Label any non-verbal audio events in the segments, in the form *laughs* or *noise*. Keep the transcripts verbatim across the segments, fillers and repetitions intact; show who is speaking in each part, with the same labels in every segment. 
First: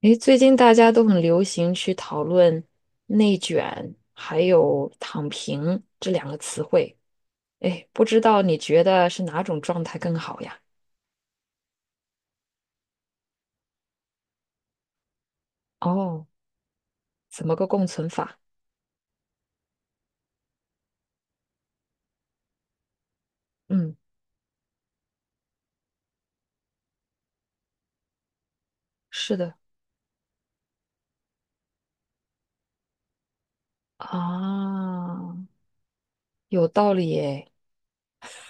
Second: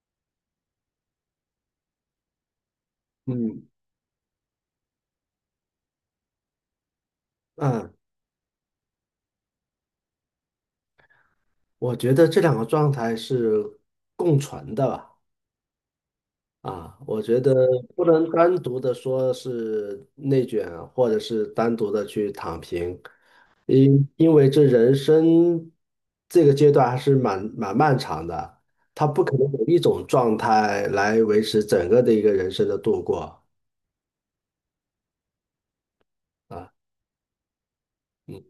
Speaker 1: 诶，最近大家都很流行去讨论"内
Speaker 2: 嗯
Speaker 1: 卷"还有"躺平"这两个词汇。诶，
Speaker 2: 嗯，
Speaker 1: 不知道你觉得是哪种状态更好呀？
Speaker 2: 我觉得这两个状态是共存的吧。
Speaker 1: 哦，
Speaker 2: 啊，我觉
Speaker 1: 怎
Speaker 2: 得
Speaker 1: 么个共
Speaker 2: 不
Speaker 1: 存
Speaker 2: 能
Speaker 1: 法？
Speaker 2: 单独的说是内卷啊，或者是单独的去躺平，
Speaker 1: 嗯，
Speaker 2: 因因为这人生这个阶段还是蛮蛮漫长的，他不可
Speaker 1: 是
Speaker 2: 能
Speaker 1: 的
Speaker 2: 有一种状态来维持整个的一个人生的度过
Speaker 1: 啊，有
Speaker 2: 啊。
Speaker 1: 道理耶。
Speaker 2: 嗯，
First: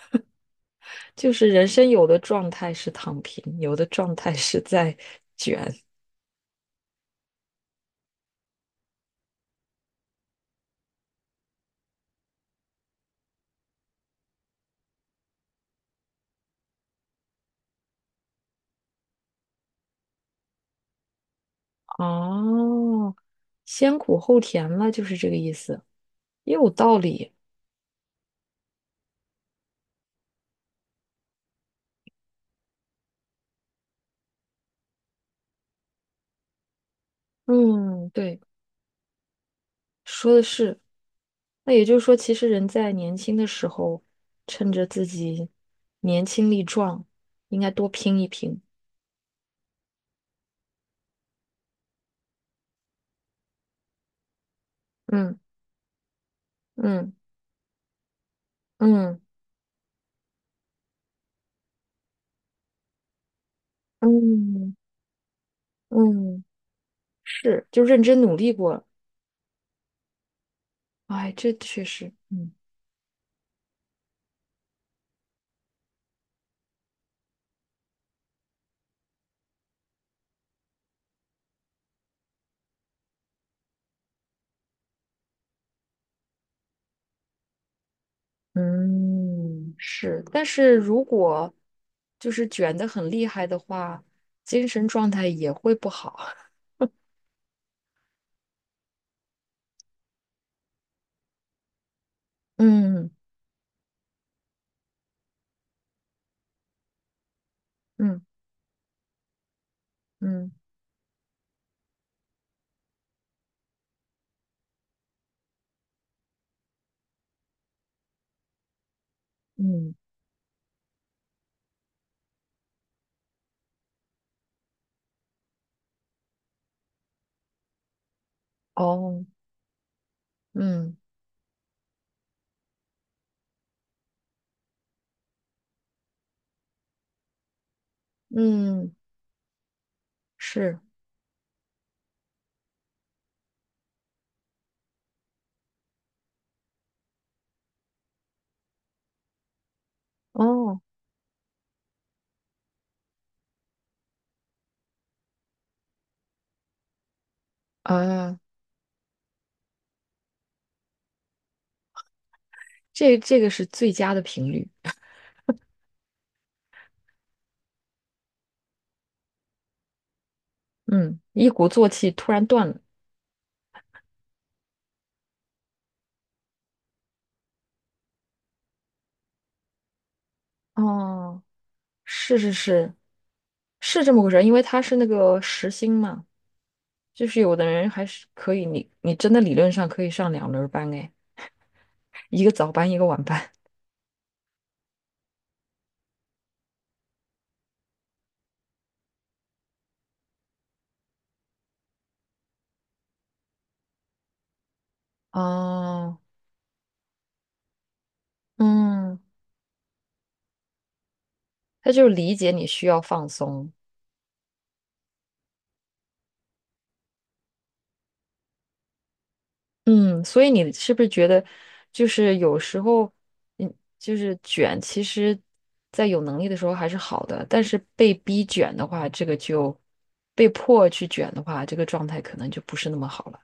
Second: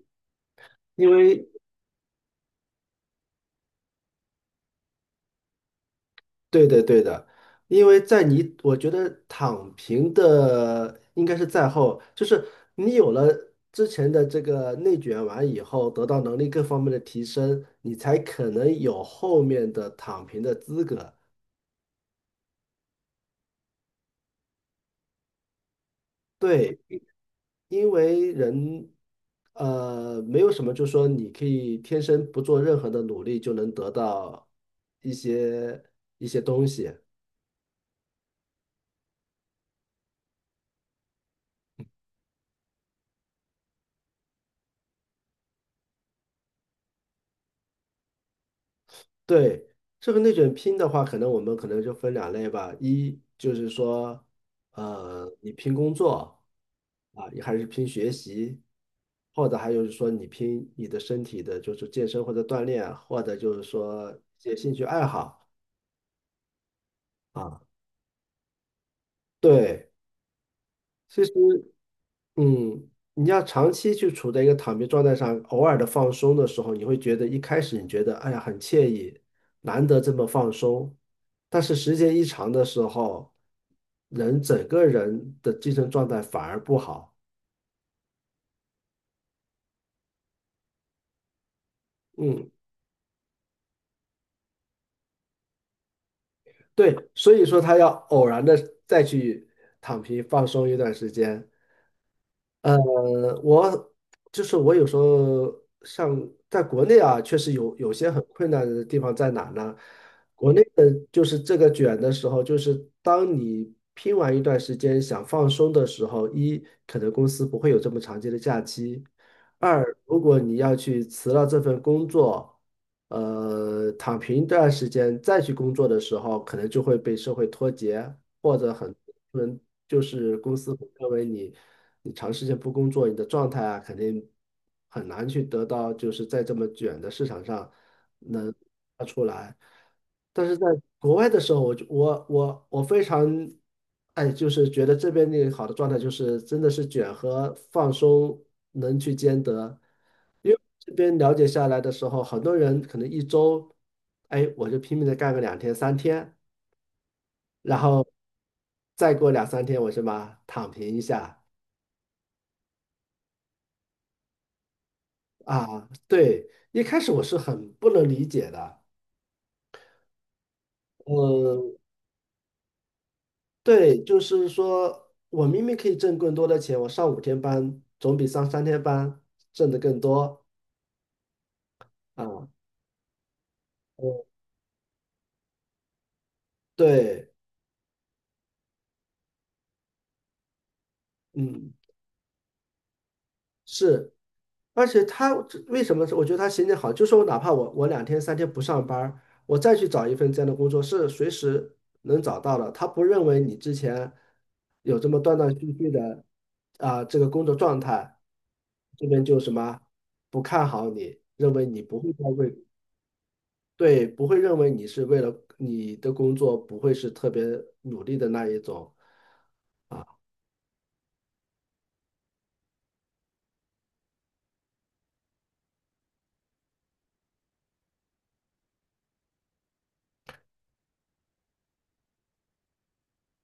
Speaker 2: 因
Speaker 1: 就
Speaker 2: 为
Speaker 1: 是人生有的状态是躺平，有的状态是在卷。
Speaker 2: 对的，对的，因为在你，我觉得躺平的应该是在后，就是你有了之前的这个内卷完以后，得到能力各方面的提升，你才可能有后面的躺平的资格。
Speaker 1: 哦，先苦后甜了，就是这个意思，也有
Speaker 2: 对，
Speaker 1: 道理。
Speaker 2: 因为人，呃，没有什么，就说你可以天生不做任何的努力就能得到一些一些东西。
Speaker 1: 嗯，对。说的是。那也就是说，其实人在年轻的时候，趁着自己年轻力壮，应该多拼一拼。
Speaker 2: 对，这个内卷拼的话，可能我们可能就分两类吧。一就是说，呃，
Speaker 1: 嗯
Speaker 2: 你拼工作
Speaker 1: 嗯
Speaker 2: 啊，你还是拼学习，
Speaker 1: 嗯
Speaker 2: 或者还有就是说你拼你的身体的，就是健身或者锻炼，或者就是说一些兴
Speaker 1: 嗯
Speaker 2: 趣爱好
Speaker 1: 嗯，
Speaker 2: 啊。
Speaker 1: 是，就认真努力过了。
Speaker 2: 对，其实。
Speaker 1: 哎，这确实，嗯
Speaker 2: 嗯，你要长期去处在一个躺平状态上，偶尔的放松的时候，你会觉得一开始你觉得哎呀很惬意，难得这么放松，但是时间一长的时候，人整个人的精神状态反而不好。
Speaker 1: 嗯是。但是如果就是
Speaker 2: 嗯，
Speaker 1: 卷的很厉害的话，精神状态也会不好。*laughs*
Speaker 2: 对，所以说他要偶然的再去躺平放松一段时间。呃，
Speaker 1: 嗯
Speaker 2: 我就是我有时候像在国内啊，确实有有些
Speaker 1: 嗯
Speaker 2: 很困难的地方在哪呢？
Speaker 1: 嗯
Speaker 2: 国内的就是这个卷的时候，就是当你拼完一段时间想放松的时候，一可能公司不会有这么长期的假期，二
Speaker 1: 嗯，
Speaker 2: 如果你要去辞了这份工作，呃，躺平一段时间再去工作的时候，可能就会被社会脱节。或者很
Speaker 1: 哦，
Speaker 2: 多人就是公司会
Speaker 1: 嗯
Speaker 2: 认为你你长时间不工作，你的状态啊肯定很难去得到，就是在这么卷的市场上能
Speaker 1: 嗯
Speaker 2: 发出来。但是在
Speaker 1: 是，
Speaker 2: 国外的时候，我就我我我非常哎，就是觉得这边那个好的状态就是真的是卷和放松能去兼得。因为
Speaker 1: 哦。
Speaker 2: 这边了解下来的时候，很多人可能一周，哎，我就拼命的干个两天三天。然后
Speaker 1: 啊，
Speaker 2: 再过两三天我什么躺平一下
Speaker 1: 这这个是最佳的频率。
Speaker 2: 啊？对，一开始我是很不能理解的，
Speaker 1: 嗯，一鼓
Speaker 2: 嗯，
Speaker 1: 作气突然断了。
Speaker 2: 对，就是说我明明可以挣更多的钱，我上五天班总比上三天班挣得更多
Speaker 1: 哦，是
Speaker 2: 啊，
Speaker 1: 是是，是这么
Speaker 2: 嗯，
Speaker 1: 回事儿。因为他是那个时薪嘛，就
Speaker 2: 对，
Speaker 1: 是有的人还是可以，你你真的理论上可以上两轮儿班哎，
Speaker 2: 嗯。
Speaker 1: 一个早班一个晚班。
Speaker 2: 是，而且他这为什么是我觉得他心情好，就是我哪怕我我两天三天不上班儿我再去找一份这样的工作，是随时能找到的。他不认为你之前有这么断断续续
Speaker 1: 哦，
Speaker 2: 的啊、这个工作状态，这
Speaker 1: 嗯，
Speaker 2: 边就什么不看好你，认为你
Speaker 1: 他
Speaker 2: 不
Speaker 1: 就是
Speaker 2: 会再
Speaker 1: 理解
Speaker 2: 为
Speaker 1: 你需要放松，
Speaker 2: 对，不会认为你是为了你的工作不会是特别努力的那一种，啊
Speaker 1: 嗯，所以你是不是觉得，就是有时候，嗯，就是卷，其实，在有能力的时候还是好的，但是被逼卷的话，这个就被迫去卷的话，这个状态可能就不是那么好了。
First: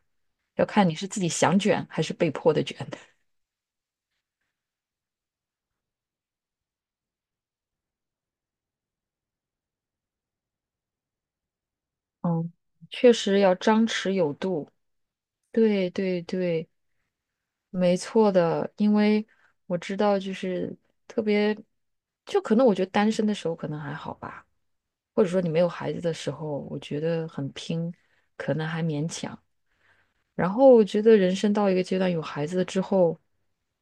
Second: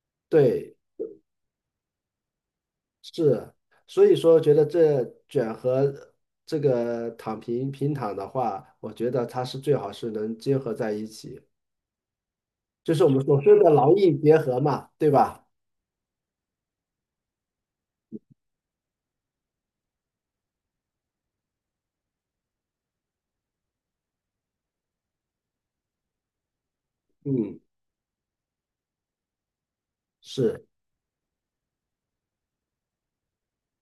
Speaker 1: 要
Speaker 2: 对。
Speaker 1: 看你是自己想卷还是被迫的卷。*laughs*
Speaker 2: 是，所以说觉得这卷和这个躺平平躺的话，我觉得它是最好是能结合在一起，
Speaker 1: 嗯，
Speaker 2: 就是我
Speaker 1: 确
Speaker 2: 们所
Speaker 1: 实
Speaker 2: 说
Speaker 1: 要
Speaker 2: 的
Speaker 1: 张
Speaker 2: 劳
Speaker 1: 弛
Speaker 2: 逸
Speaker 1: 有
Speaker 2: 结合
Speaker 1: 度。
Speaker 2: 嘛，对吧？
Speaker 1: 对对对，没错的，因为我知道，就是特别，就可能我觉得单身的时候可能还好吧。或者说你没有孩子的时候，我觉得很
Speaker 2: 嗯，
Speaker 1: 拼，可能还勉强。然
Speaker 2: 是，
Speaker 1: 后我觉得人生到一个阶段，有孩子了之后，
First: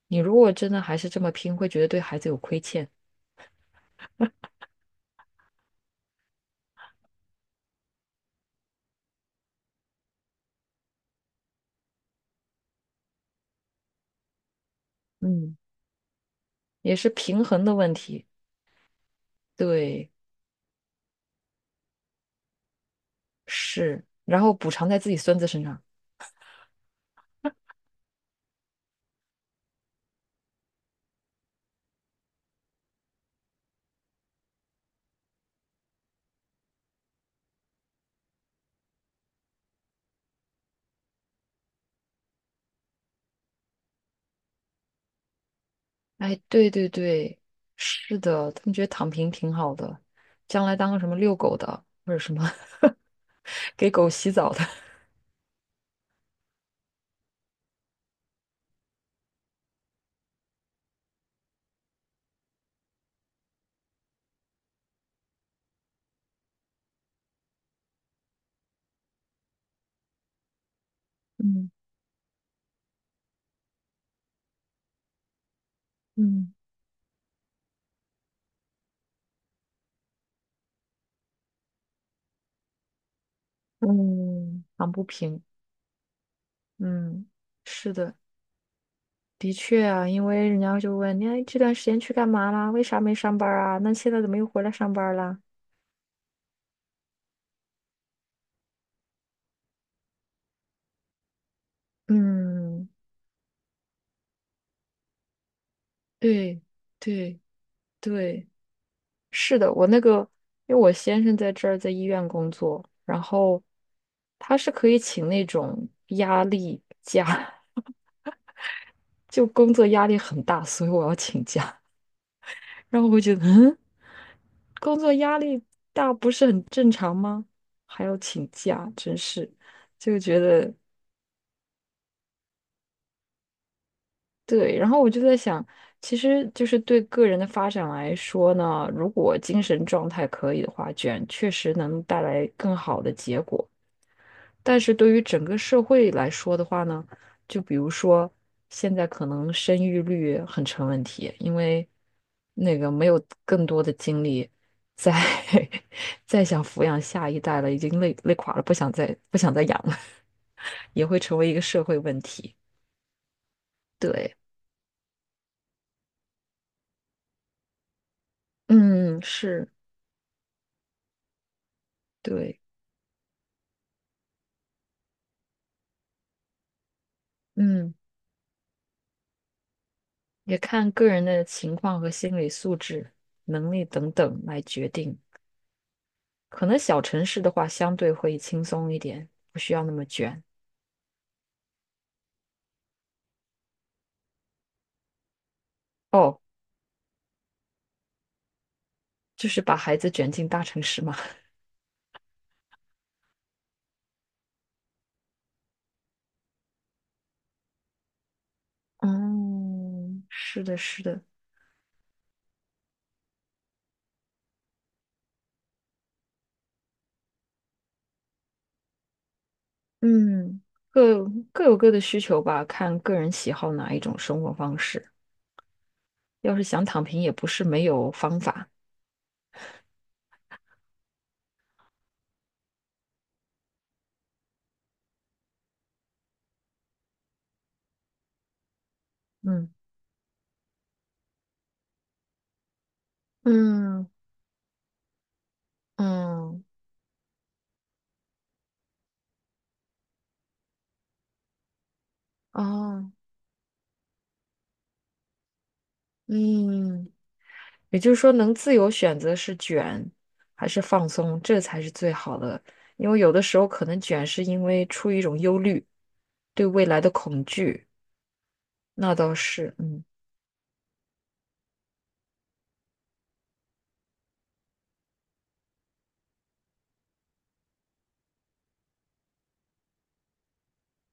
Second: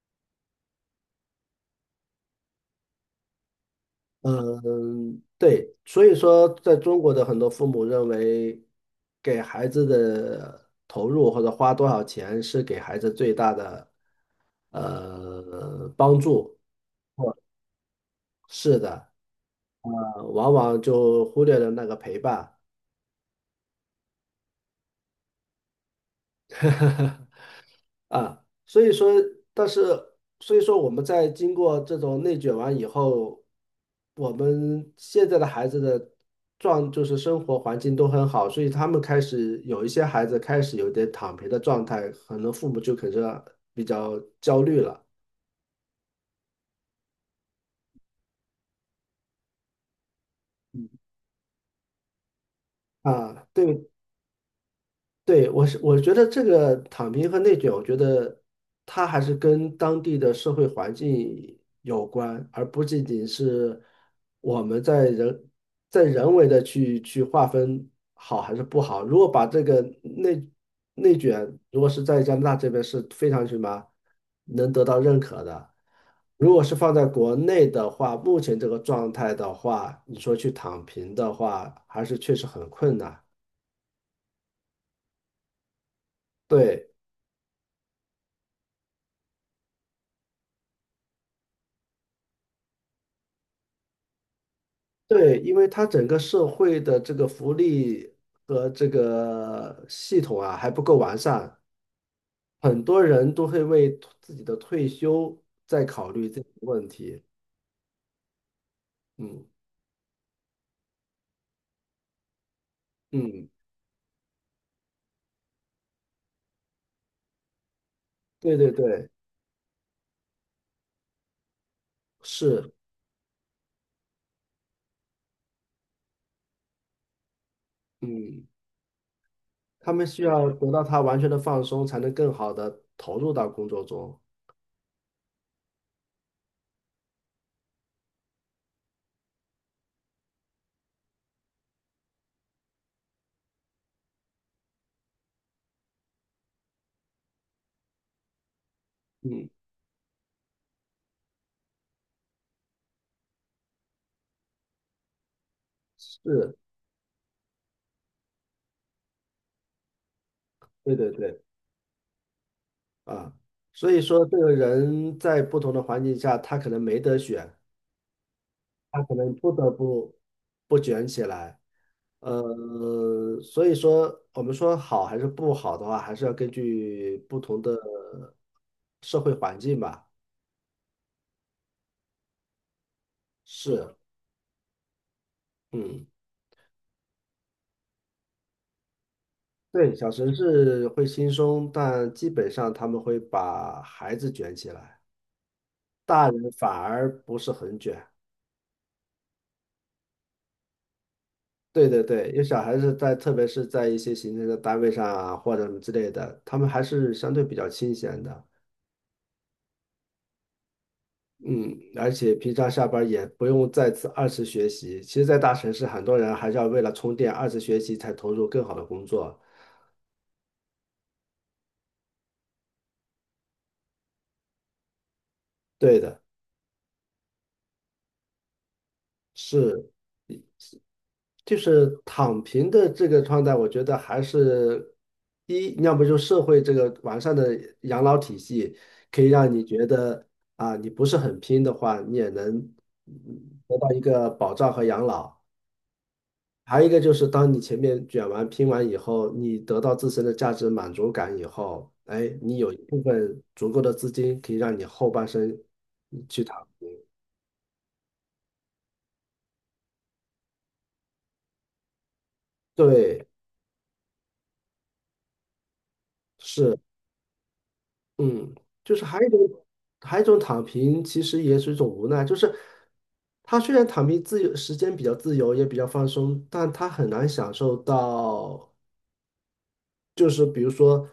Speaker 1: 你如果真的还是这么拼，会觉得对孩子有亏欠。
Speaker 2: 嗯，对，所以说在中国的很多父母认为，给孩子的投入或者花多少钱是给孩子最大的
Speaker 1: 嗯，
Speaker 2: 呃帮助，
Speaker 1: 也是平衡的问题。
Speaker 2: 是的，
Speaker 1: 对，
Speaker 2: 呃往往就忽略了那个陪伴。
Speaker 1: 是。然后补偿在自己孙子身上。
Speaker 2: *laughs* 啊，所以说，但是所以说，我们在经过这种内卷完以后，我们现在的孩子的状就是生活环境都很好，所以他们开始有一些孩子开始有点躺平的状态，可能父母就可能比较焦虑了
Speaker 1: 哎，对对对，是的，他们觉得躺平挺好的，将来当个什么遛狗的，或者什么 *laughs*
Speaker 2: 啊。对
Speaker 1: 给狗洗澡的。
Speaker 2: 对，我是我觉得这个躺平和内卷，我觉得它还是跟当地的社会环境有关，而不仅仅是我们在人在人为的去去划分好还是不好。如果把这个内内卷，
Speaker 1: 嗯
Speaker 2: 如果是在加拿大这边是非常什么能得到认可的，如
Speaker 1: 嗯
Speaker 2: 果是放在国内的话，目前这个状态的话，你说去躺平的话，还是确实很困难。
Speaker 1: 嗯，躺不平。
Speaker 2: 对。
Speaker 1: 嗯，是的，的确啊，因为人家就问你哎这段时间去干嘛啦？为啥没上班儿啊？那现在怎么又回来上班儿
Speaker 2: 对，
Speaker 1: 啦？
Speaker 2: 因为它整个社会的这个福利和这个系统啊还不够完善，很
Speaker 1: 嗯，
Speaker 2: 多人都会为自己的退休在考虑这个
Speaker 1: 对，
Speaker 2: 问题。
Speaker 1: 对，对，
Speaker 2: 嗯
Speaker 1: 是的，我那个，因为我先生在这儿在医院工作，然
Speaker 2: 嗯，
Speaker 1: 后他是可以请那种压力假，
Speaker 2: 对对对，
Speaker 1: *laughs* 就工作压力很大，所以我要请假。
Speaker 2: 是，
Speaker 1: 然后我会觉得，嗯，工作压力大不是很正常吗？还要
Speaker 2: 嗯，
Speaker 1: 请假，真是，
Speaker 2: 他们
Speaker 1: 就
Speaker 2: 需
Speaker 1: 觉
Speaker 2: 要得
Speaker 1: 得
Speaker 2: 到他完全的放松，才能更好的投入到工作中。
Speaker 1: 对。然后我就在想，其实就是对个人的发展来说呢，如果精神状态可以的话，卷确实能带来更好的结果。但是对于整个社会来说的话呢，就比如说现在可
Speaker 2: 嗯，
Speaker 1: 能生育率很成问题，因为那个没有更多的精力再 *laughs* 再
Speaker 2: 是，
Speaker 1: 想抚养下一代了，已经累累垮了，不想再不想再养了，*laughs*
Speaker 2: 对
Speaker 1: 也
Speaker 2: 对
Speaker 1: 会成
Speaker 2: 对，
Speaker 1: 为一个社会问题。
Speaker 2: 啊，所以说这
Speaker 1: 对，
Speaker 2: 个人在不同的环境下，他可能没得选，他可
Speaker 1: 嗯，
Speaker 2: 能不得
Speaker 1: 是，
Speaker 2: 不不卷起来。
Speaker 1: 对，
Speaker 2: 呃，所以说我们说好还是不好的话，还是要根据不同的
Speaker 1: 嗯，
Speaker 2: 社会环境吧。
Speaker 1: 也看个人的情况和心理素质、能力
Speaker 2: 是，
Speaker 1: 等等来决定。
Speaker 2: 嗯，
Speaker 1: 可能小城市的话，相对会轻松一点，不需要那
Speaker 2: 对，
Speaker 1: 么
Speaker 2: 小城
Speaker 1: 卷。
Speaker 2: 市会轻松，但基本上他们会把孩子卷起来，大
Speaker 1: 哦，
Speaker 2: 人反而不是很卷。
Speaker 1: 就是把孩子卷进大城市嘛。*laughs*
Speaker 2: 对对对，因为小孩子在，特别是在一些行政的单位上啊，或者什么之类的，他们还是相对比较清闲的。
Speaker 1: 嗯，是的，是的，
Speaker 2: 嗯，而且平常下班儿也不用再次二次学习。其实，在大城市，很多人还是要为了充电，二次学习才投入更好的工作。
Speaker 1: 嗯，各各有各的需求吧，看个人喜好哪一种生活方式。
Speaker 2: 对的，
Speaker 1: 要是想躺平，也不是没有方法。
Speaker 2: 是，就是躺平的这个状态，我觉得还是第一，要不就社会这个完善的养老体系，可以让你
Speaker 1: 嗯
Speaker 2: 觉得啊，你不是很拼的话，你也能嗯得到一
Speaker 1: 嗯
Speaker 2: 个保障和养老。
Speaker 1: 嗯，
Speaker 2: 还有一个就是，当你前面卷完、拼完以后，你得到自身的价值满足感以后，哎，你有一部
Speaker 1: 哦，
Speaker 2: 分足够的资金可以让你后半生去躺。
Speaker 1: 嗯，也就是说，能自由选择是卷还是放松，这才是最好的。因为
Speaker 2: 对，
Speaker 1: 有的时候可能卷是因为出于一种忧虑，对
Speaker 2: 是，
Speaker 1: 未来的恐惧，
Speaker 2: 嗯，就是
Speaker 1: 那
Speaker 2: 还有一
Speaker 1: 倒
Speaker 2: 种，
Speaker 1: 是，嗯，
Speaker 2: 还有一种躺平，其实也是一种无奈，就是他虽然躺平自由，时间比较自由，也比较放松，但他很难享受到就是比如说，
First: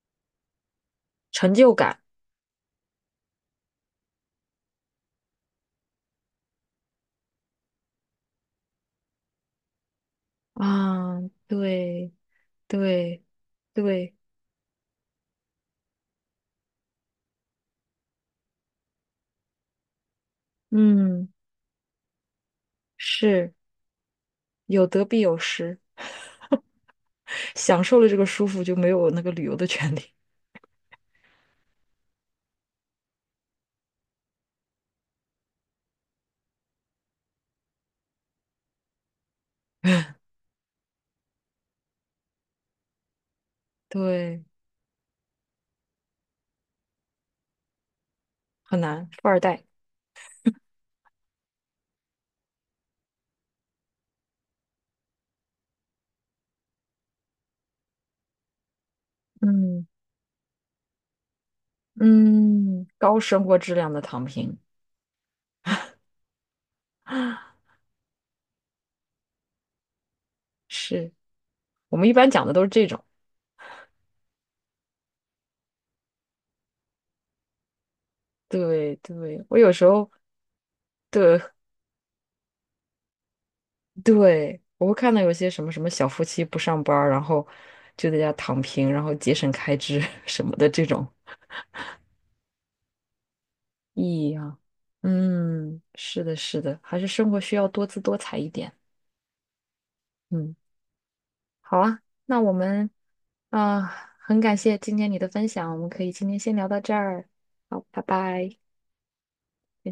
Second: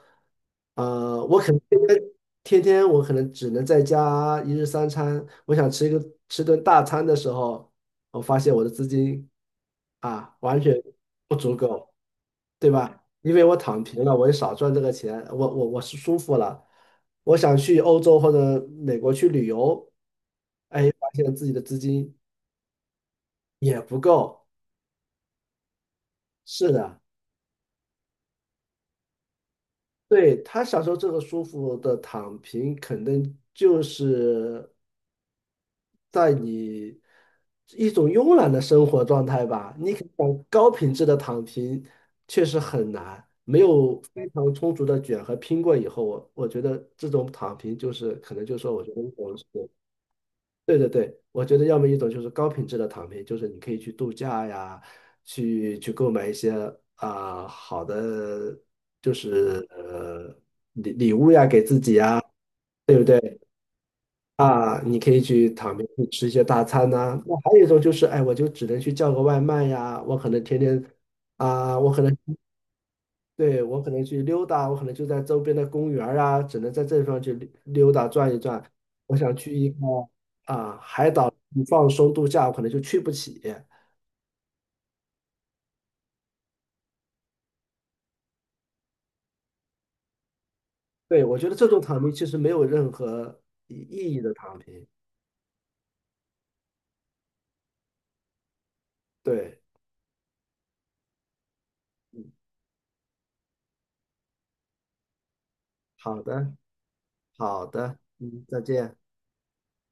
Speaker 2: 呃，我可
Speaker 1: 成
Speaker 2: 能
Speaker 1: 就
Speaker 2: 天
Speaker 1: 感。
Speaker 2: 天天天我可能只能在家一日三餐，我想吃一个吃顿大餐的时候，我发现我的资金啊完全
Speaker 1: 啊，
Speaker 2: 不足够，
Speaker 1: 对
Speaker 2: 对吧？
Speaker 1: 对
Speaker 2: 因为我躺平了，
Speaker 1: 对，
Speaker 2: 我也少赚这个钱，我我我是舒服了，我想去欧洲或者美国去旅游，哎，发
Speaker 1: 嗯，
Speaker 2: 现自己的资金
Speaker 1: 是
Speaker 2: 也不够，
Speaker 1: 有得必有失，
Speaker 2: 是的。
Speaker 1: 享受了这个舒服就没有那个旅游的权利，
Speaker 2: 对，他享受这个舒服的躺平，可能就是在你一种慵懒的生活状态吧。你可想高品质的躺平，确实很难，没有非
Speaker 1: 对，
Speaker 2: 常充足的卷和拼过以后，我我觉得这种躺平就是可能就说，
Speaker 1: 很
Speaker 2: 我觉得
Speaker 1: 难，富
Speaker 2: 我
Speaker 1: 二
Speaker 2: 是。
Speaker 1: 代，
Speaker 2: 对对对，我觉得要么一种就是高品质的躺平，就是你可以去度假呀，去去购买一些啊、好的，就是
Speaker 1: 嗯
Speaker 2: 呃礼礼物呀给自己呀，
Speaker 1: 嗯，
Speaker 2: 对不
Speaker 1: 高
Speaker 2: 对？
Speaker 1: 生活质量的躺平，
Speaker 2: 啊，你可以去躺平，去吃一些大餐呐、那
Speaker 1: 啊，
Speaker 2: 还有一种就是，哎，我就只能去叫个外卖呀，我可能天天
Speaker 1: 是
Speaker 2: 啊、我
Speaker 1: 我
Speaker 2: 可
Speaker 1: 们一
Speaker 2: 能
Speaker 1: 般讲的都是这种，
Speaker 2: 对，我可能去溜达，我可能就在周边的公园儿啊，只能在这地方去溜溜达转一转。
Speaker 1: 对
Speaker 2: 我想
Speaker 1: 对，
Speaker 2: 去
Speaker 1: 我
Speaker 2: 一
Speaker 1: 有
Speaker 2: 个
Speaker 1: 时候
Speaker 2: 啊海岛放松度假，我可能就去不起。
Speaker 1: 对我会看到有些什么什么小夫妻不上班儿然后就在家躺平，然后节省开支 *laughs* 什么的这种，
Speaker 2: 对，我觉得这种躺平其实没有任何意
Speaker 1: 意
Speaker 2: 意义的
Speaker 1: 义
Speaker 2: 躺
Speaker 1: 啊，
Speaker 2: 平。
Speaker 1: 嗯，是的，是的，还是生活需要多姿多彩一点。
Speaker 2: 对，
Speaker 1: 嗯，好啊，
Speaker 2: 嗯，
Speaker 1: 那我们啊，很感谢今天你的分享，我们可以
Speaker 2: 好
Speaker 1: 今天
Speaker 2: 的，
Speaker 1: 先聊到这儿。
Speaker 2: 好
Speaker 1: 好，
Speaker 2: 的，
Speaker 1: 拜
Speaker 2: 嗯，
Speaker 1: 拜。
Speaker 2: 再见。
Speaker 1: 再见。